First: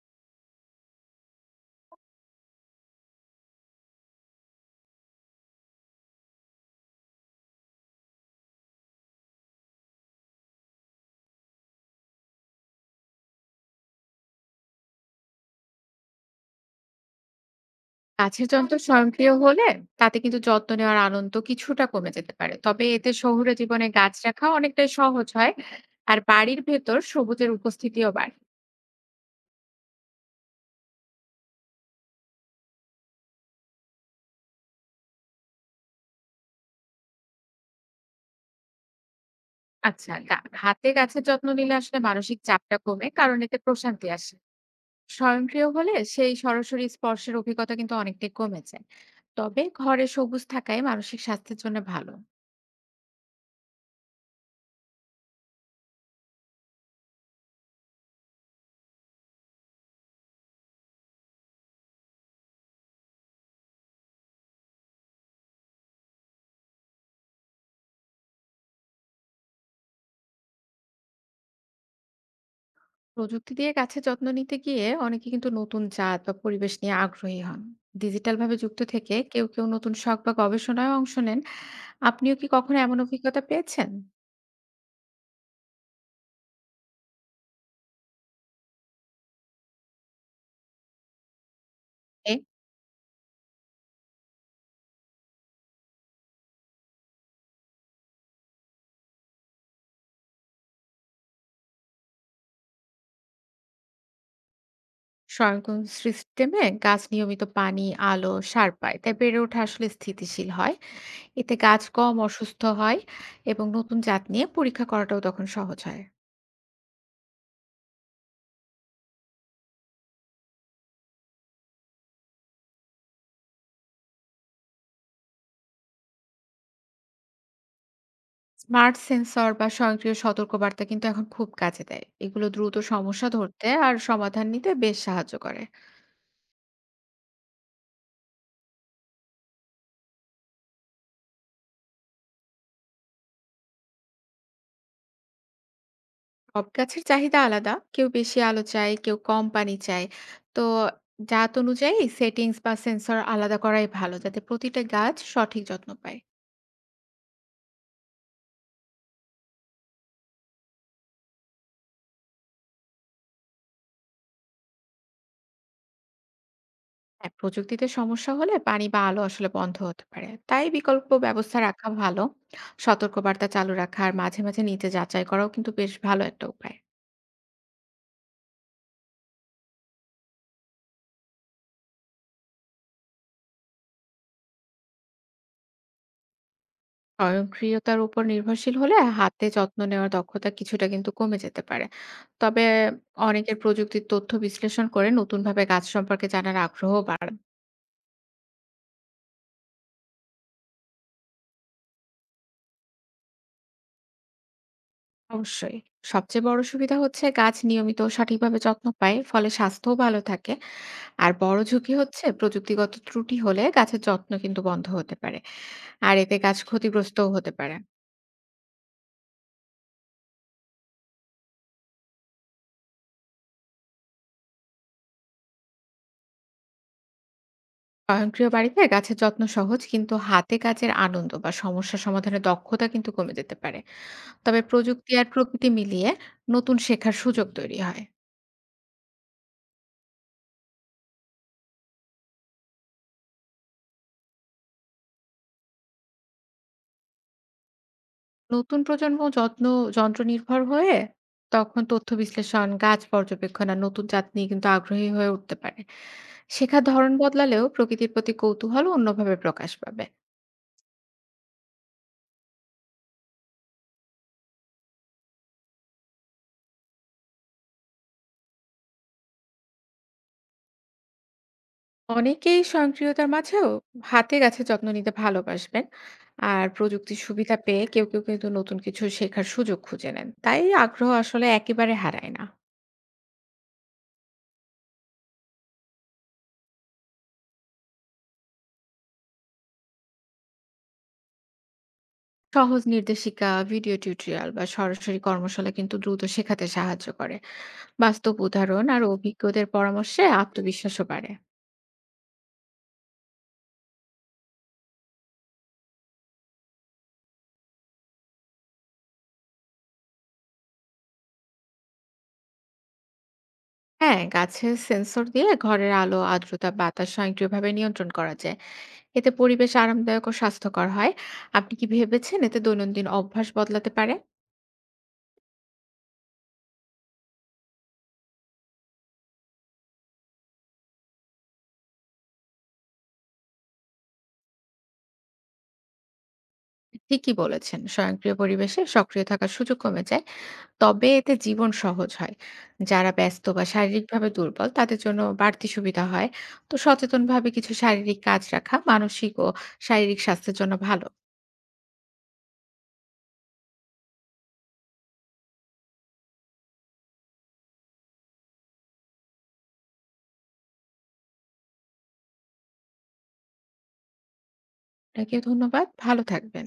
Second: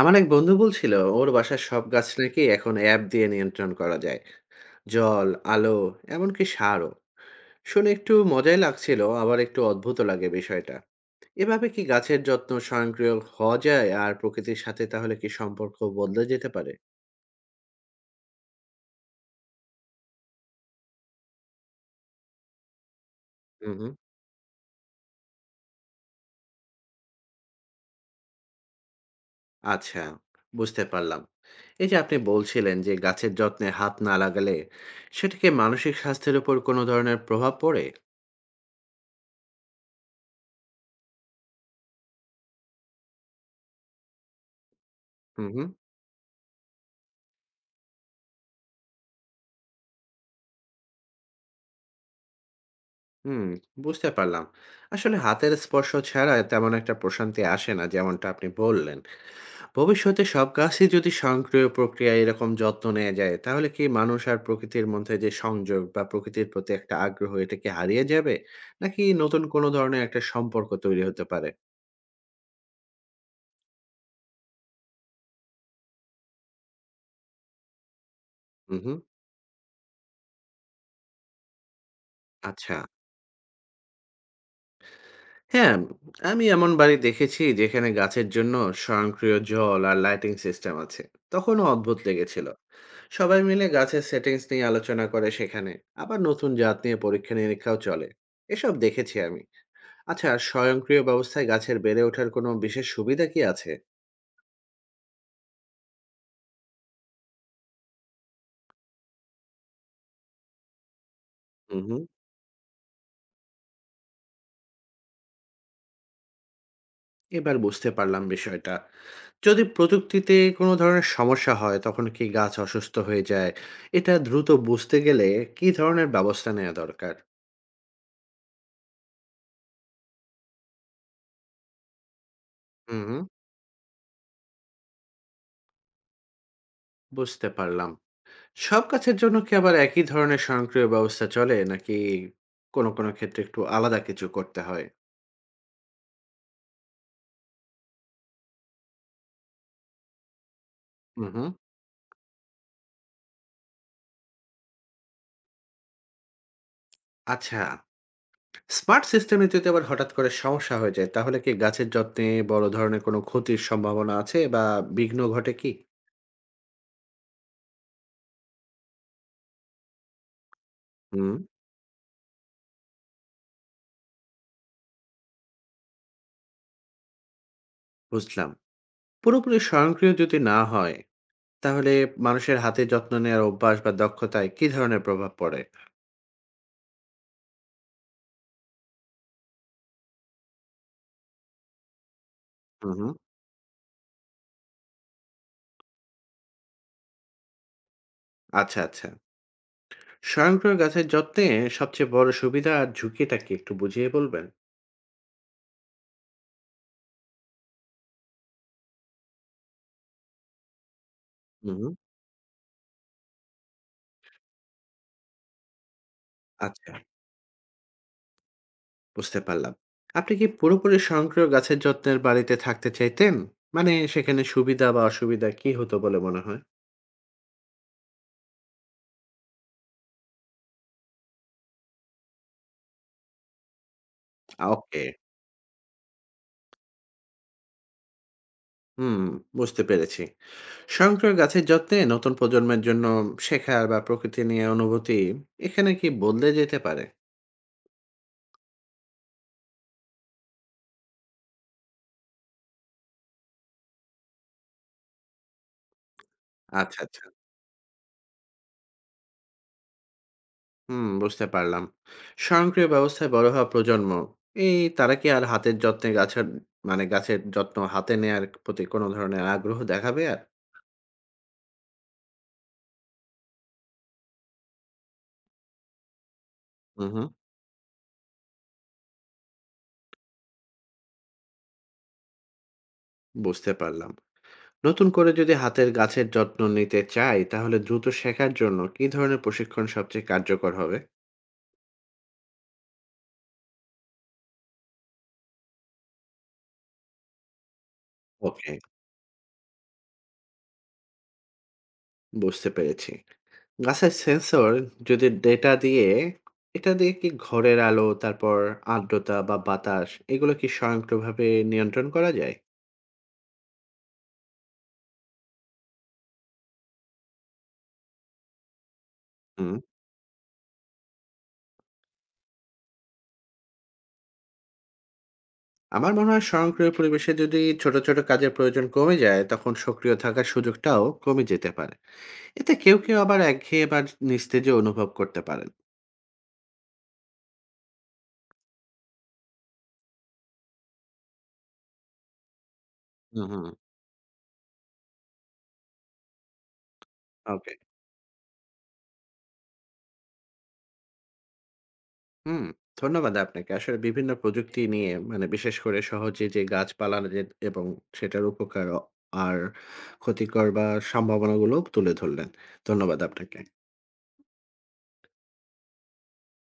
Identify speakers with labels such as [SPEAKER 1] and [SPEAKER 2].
[SPEAKER 1] আমার এক বন্ধু বলছিল ওর বাসার সব গাছ নাকি এখন অ্যাপ দিয়ে নিয়ন্ত্রণ করা যায়, জল, আলো, এমনকি সারও। শুনে একটু মজাই লাগছিল, আবার একটু অদ্ভুত লাগে বিষয়টা। এভাবে কি গাছের যত্ন স্বয়ংক্রিয় হওয়া যায়, আর প্রকৃতির সাথে তাহলে কি সম্পর্ক বদলে যেতে পারে?
[SPEAKER 2] কাছের যন্ত্র স্বয়ংক্রিয় হলে তাতে কিন্তু যত্ন নেওয়ার আনন্দ কিছুটা কমে যেতে পারে, তবে এতে শহুরে
[SPEAKER 1] হুম,
[SPEAKER 2] জীবনে
[SPEAKER 1] হুম।
[SPEAKER 2] গাছ রাখা অনেকটাই সহজ হয়। আর বাড়ির ভেতর সবুজের উপস্থিতিও বাড়ে।
[SPEAKER 1] আচ্ছা, বুঝতে পারলাম। এই যে আপনি বলছিলেন যে গাছের যত্নে হাত না লাগালে, সেটাকে মানসিক স্বাস্থ্যের উপর কোনো ধরনের প্রভাব পড়ে?
[SPEAKER 2] আচ্ছা, হাতে গাছের যত্ন নিলে আসলে মানসিক চাপটা কমে, কারণ এতে প্রশান্তি আসে।
[SPEAKER 1] হুম, হুম।
[SPEAKER 2] স্বয়ংক্রিয় হলে সেই সরাসরি স্পর্শের অভিজ্ঞতা কিন্তু অনেকটাই কমে যায়। তবে ঘরে সবুজ থাকাই মানসিক স্বাস্থ্যের জন্য ভালো।
[SPEAKER 1] হুম, বুঝতে পারলাম। আসলে হাতের স্পর্শ ছাড়া তেমন একটা প্রশান্তি আসে না যেমনটা আপনি বললেন। ভবিষ্যতে সব গাছই যদি স্বয়ংক্রিয় প্রক্রিয়ায় এরকম যত্ন নেয়া যায়, তাহলে কি মানুষ আর প্রকৃতির মধ্যে যে সংযোগ বা প্রকৃতির প্রতি একটা আগ্রহ, এটা কি হারিয়ে যাবে? নাকি নতুন কোনো ধরনের একটা সম্পর্ক তৈরি হতে পারে?
[SPEAKER 2] প্রযুক্তি দিয়ে গাছের যত্ন নিতে গিয়ে অনেকে কিন্তু নতুন জাত বা পরিবেশ নিয়ে আগ্রহী হন। ডিজিটাল ভাবে
[SPEAKER 1] হুম,
[SPEAKER 2] যুক্ত
[SPEAKER 1] হুম।
[SPEAKER 2] থেকে কেউ কেউ নতুন শখ বা গবেষণায় অংশ নেন। আপনিও কি
[SPEAKER 1] আচ্ছা।
[SPEAKER 2] কখনো এমন অভিজ্ঞতা পেয়েছেন?
[SPEAKER 1] হ্যাঁ, আমি এমন বাড়ি দেখেছি যেখানে গাছের জন্য স্বয়ংক্রিয় জল আর লাইটিং সিস্টেম আছে। তখনও অদ্ভুত
[SPEAKER 2] এ
[SPEAKER 1] লেগেছিল। সবাই মিলে গাছের সেটিংস নিয়ে আলোচনা করে সেখানে, আবার নতুন জাত নিয়ে পরীক্ষা নিরীক্ষাও চলে। এসব দেখেছি আমি। আচ্ছা, আর স্বয়ংক্রিয় ব্যবস্থায় গাছের বেড়ে ওঠার কোনো বিশেষ সুবিধা কি আছে?
[SPEAKER 2] স্বয়ংক্রিয় সিস্টেমে গাছ নিয়মিত পানি, আলো, সার পায়, তাই বেড়ে ওঠা আসলে স্থিতিশীল হয়। এতে
[SPEAKER 1] হুম,
[SPEAKER 2] গাছ
[SPEAKER 1] হুম।
[SPEAKER 2] কম অসুস্থ হয় এবং নতুন জাত নিয়ে পরীক্ষা করাটাও তখন সহজ হয়।
[SPEAKER 1] এবার বুঝতে পারলাম বিষয়টা। যদি প্রযুক্তিতে কোনো ধরনের সমস্যা হয়, তখন কি গাছ অসুস্থ হয়ে যায়? এটা দ্রুত বুঝতে গেলে কি ধরনের ব্যবস্থা নেওয়া দরকার?
[SPEAKER 2] স্মার্ট সেন্সর বা স্বয়ংক্রিয় সতর্কবার্তা কিন্তু এখন খুব কাজে দেয়, এগুলো দ্রুত
[SPEAKER 1] হুম, হুম।
[SPEAKER 2] সমস্যা ধরতে আর সমাধান নিতে বেশ সাহায্য করে।
[SPEAKER 1] বুঝতে পারলাম। সব গাছের জন্য কি আবার একই ধরনের স্বয়ংক্রিয় ব্যবস্থা চলে, নাকি কোনো কোনো ক্ষেত্রে একটু আলাদা কিছু করতে হয়?
[SPEAKER 2] সব গাছের চাহিদা আলাদা, কেউ বেশি আলো চায়, কেউ কম পানি চায়। তো
[SPEAKER 1] হুম, হুম।
[SPEAKER 2] জাত অনুযায়ী সেটিংস বা সেন্সর আলাদা করাই ভালো, যাতে প্রতিটা গাছ সঠিক যত্ন পায়।
[SPEAKER 1] আচ্ছা, স্মার্ট সিস্টেমে যদি আবার হঠাৎ করে সমস্যা হয়ে যায়, তাহলে কি গাছের যত্নে বড় ধরনের কোনো ক্ষতির সম্ভাবনা আছে বা বিঘ্ন ঘটে কি?
[SPEAKER 2] হ্যাঁ, প্রযুক্তিতে সমস্যা হলে পানি বা আলো আসলে বন্ধ হতে পারে, তাই বিকল্প
[SPEAKER 1] হুম,
[SPEAKER 2] ব্যবস্থা রাখা ভালো। সতর্কবার্তা চালু রাখা আর মাঝে মাঝে নিচে যাচাই করাও কিন্তু বেশ ভালো একটা উপায়।
[SPEAKER 1] বুঝলাম। পুরোপুরি স্বয়ংক্রিয় যদি না হয়, তাহলে মানুষের হাতে যত্ন নেওয়ার অভ্যাস বা দক্ষতায় কি ধরনের প্রভাব পড়ে?
[SPEAKER 2] স্বয়ংক্রিয়তার উপর নির্ভরশীল হলে হাতে যত্ন নেওয়ার দক্ষতা কিছুটা কিন্তু কমে যেতে পারে। তবে
[SPEAKER 1] হুম, হুম।
[SPEAKER 2] অনেকের প্রযুক্তির তথ্য বিশ্লেষণ করে নতুনভাবে গাছ সম্পর্কে জানার আগ্রহ বাড়ান।
[SPEAKER 1] আচ্ছা, আচ্ছা। স্বয়ংক্রিয় গাছের যত্নে সবচেয়ে বড় সুবিধা আর ঝুঁকিটা কি একটু বুঝিয়ে বলবেন?
[SPEAKER 2] অবশ্যই। সবচেয়ে বড় সুবিধা হচ্ছে গাছ নিয়মিত ও সঠিকভাবে যত্ন পায়, ফলে স্বাস্থ্যও ভালো থাকে। আর বড়
[SPEAKER 1] হুম,
[SPEAKER 2] ঝুঁকি
[SPEAKER 1] হুম।
[SPEAKER 2] হচ্ছে প্রযুক্তিগত ত্রুটি হলে গাছের যত্ন কিন্তু বন্ধ হতে পারে। আর এতে গাছ
[SPEAKER 1] আচ্ছা।
[SPEAKER 2] ক্ষতিগ্রস্তও হতে পারে।
[SPEAKER 1] বুঝতে পারলাম। আপনি কি পুরোপুরি স্বয়ংক্রিয় গাছের যত্নের বাড়িতে থাকতে চাইতেন? মানে সেখানে সুবিধা বা অসুবিধা কি হতো বলে মনে হয়?
[SPEAKER 2] স্বয়ংক্রিয় বাড়িতে গাছের যত্ন সহজ, কিন্তু হাতে কাজের আনন্দ বা সমস্যা সমাধানের দক্ষতা কিন্তু কমে যেতে পারে। তবে
[SPEAKER 1] আ ওকে।
[SPEAKER 2] প্রযুক্তি আর প্রকৃতি মিলিয়ে নতুন শেখার সুযোগ তৈরি হয়।
[SPEAKER 1] হুম, বুঝতে পেরেছি। স্বয়ংক্রিয় গাছের যত্নে নতুন প্রজন্মের জন্য শেখার বা প্রকৃতি নিয়ে অনুভূতি, এখানে কি বদলে যেতে পারে?
[SPEAKER 2] নতুন প্রজন্ম যত্ন যন্ত্র নির্ভর হয়ে তখন তথ্য বিশ্লেষণ, গাছ পর্যবেক্ষণ আর নতুন জাত নিয়ে কিন্তু আগ্রহী হয়ে উঠতে পারে। শেখার
[SPEAKER 1] আচ্ছা,
[SPEAKER 2] ধরন
[SPEAKER 1] আচ্ছা।
[SPEAKER 2] বদলালেও প্রকৃতির প্রতি কৌতূহল অন্যভাবে প্রকাশ পাবে।
[SPEAKER 1] হুম, বুঝতে পারলাম। স্বয়ংক্রিয় ব্যবস্থায় বড় হওয়া প্রজন্ম, এই তারা কি আর হাতের যত্নে গাছের, মানে গাছের যত্ন হাতে নেয়ার প্রতি কোনো ধরনের আগ্রহ দেখাবে আর?
[SPEAKER 2] অনেকেই স্বয়ংক্রিয়তার মাঝেও হাতে গাছের যত্ন নিতে ভালোবাসবেন। আর
[SPEAKER 1] হুম,
[SPEAKER 2] প্রযুক্তির
[SPEAKER 1] হুম,
[SPEAKER 2] সুবিধা পেয়ে কেউ কেউ কিন্তু নতুন কিছু শেখার সুযোগ খুঁজে নেন, তাই আগ্রহ আসলে একেবারে হারায় না।
[SPEAKER 1] বুঝতে পারলাম। নতুন করে যদি হাতের গাছের যত্ন নিতে চাই, তাহলে দ্রুত শেখার জন্য কী ধরনের প্রশিক্ষণ সবচেয়ে কার্যকর হবে?
[SPEAKER 2] সহজ নির্দেশিকা, ভিডিও টিউটোরিয়াল বা সরাসরি কর্মশালা কিন্তু দ্রুত শেখাতে সাহায্য করে। বাস্তব
[SPEAKER 1] ওকে,
[SPEAKER 2] উদাহরণ আর অভিজ্ঞদের পরামর্শে আত্মবিশ্বাসও বাড়ে।
[SPEAKER 1] বুঝতে পেরেছি। গাছের সেন্সর যদি ডেটা দিয়ে, এটা দিয়ে কি ঘরের আলো, তারপর আর্দ্রতা বা বাতাস, এগুলো কি স্বয়ংক্রিয়ভাবে নিয়ন্ত্রণ করা যায়?
[SPEAKER 2] হ্যাঁ, গাছে সেন্সর দিয়ে ঘরের আলো, আর্দ্রতা, বাতাস স্বয়ংক্রিয়ভাবে নিয়ন্ত্রণ করা যায়। এতে পরিবেশ
[SPEAKER 1] হুম।
[SPEAKER 2] আরামদায়ক ও স্বাস্থ্যকর হয়। আপনি কি ভেবেছেন এতে দৈনন্দিন অভ্যাস বদলাতে পারে?
[SPEAKER 1] আমার মনে হয় স্বয়ংক্রিয় পরিবেশে যদি ছোট ছোট কাজের প্রয়োজন কমে যায়, তখন সক্রিয় থাকার সুযোগটাও কমে যেতে পারে। এতে কেউ কেউ আবার একঘেয়ে বা নিস্তেজও অনুভব করতে পারেন।
[SPEAKER 2] ঠিকই বলেছেন, স্বয়ংক্রিয় পরিবেশে সক্রিয় থাকার সুযোগ কমে যায়, তবে এতে জীবন সহজ হয়। যারা
[SPEAKER 1] হুম,
[SPEAKER 2] ব্যস্ত বা
[SPEAKER 1] হুম।
[SPEAKER 2] শারীরিকভাবে দুর্বল তাদের জন্য বাড়তি সুবিধা হয়। তো সচেতনভাবে কিছু
[SPEAKER 1] ওকে।
[SPEAKER 2] শারীরিক কাজ রাখা মানসিক ও শারীরিক স্বাস্থ্যের জন্য ভালো।
[SPEAKER 1] হুম, ধন্যবাদ আপনাকে। আসলে বিভিন্ন প্রযুক্তি নিয়ে, মানে বিশেষ করে সহজে যে গাছপালা যে এবং সেটার উপকার অ আর ক্ষতিকর বা সম্ভাবনাগুলো তুলে ধরলেন। ধন্যবাদ আপনাকে।
[SPEAKER 2] আপনাকে ধন্যবাদ। ভালো থাকবেন।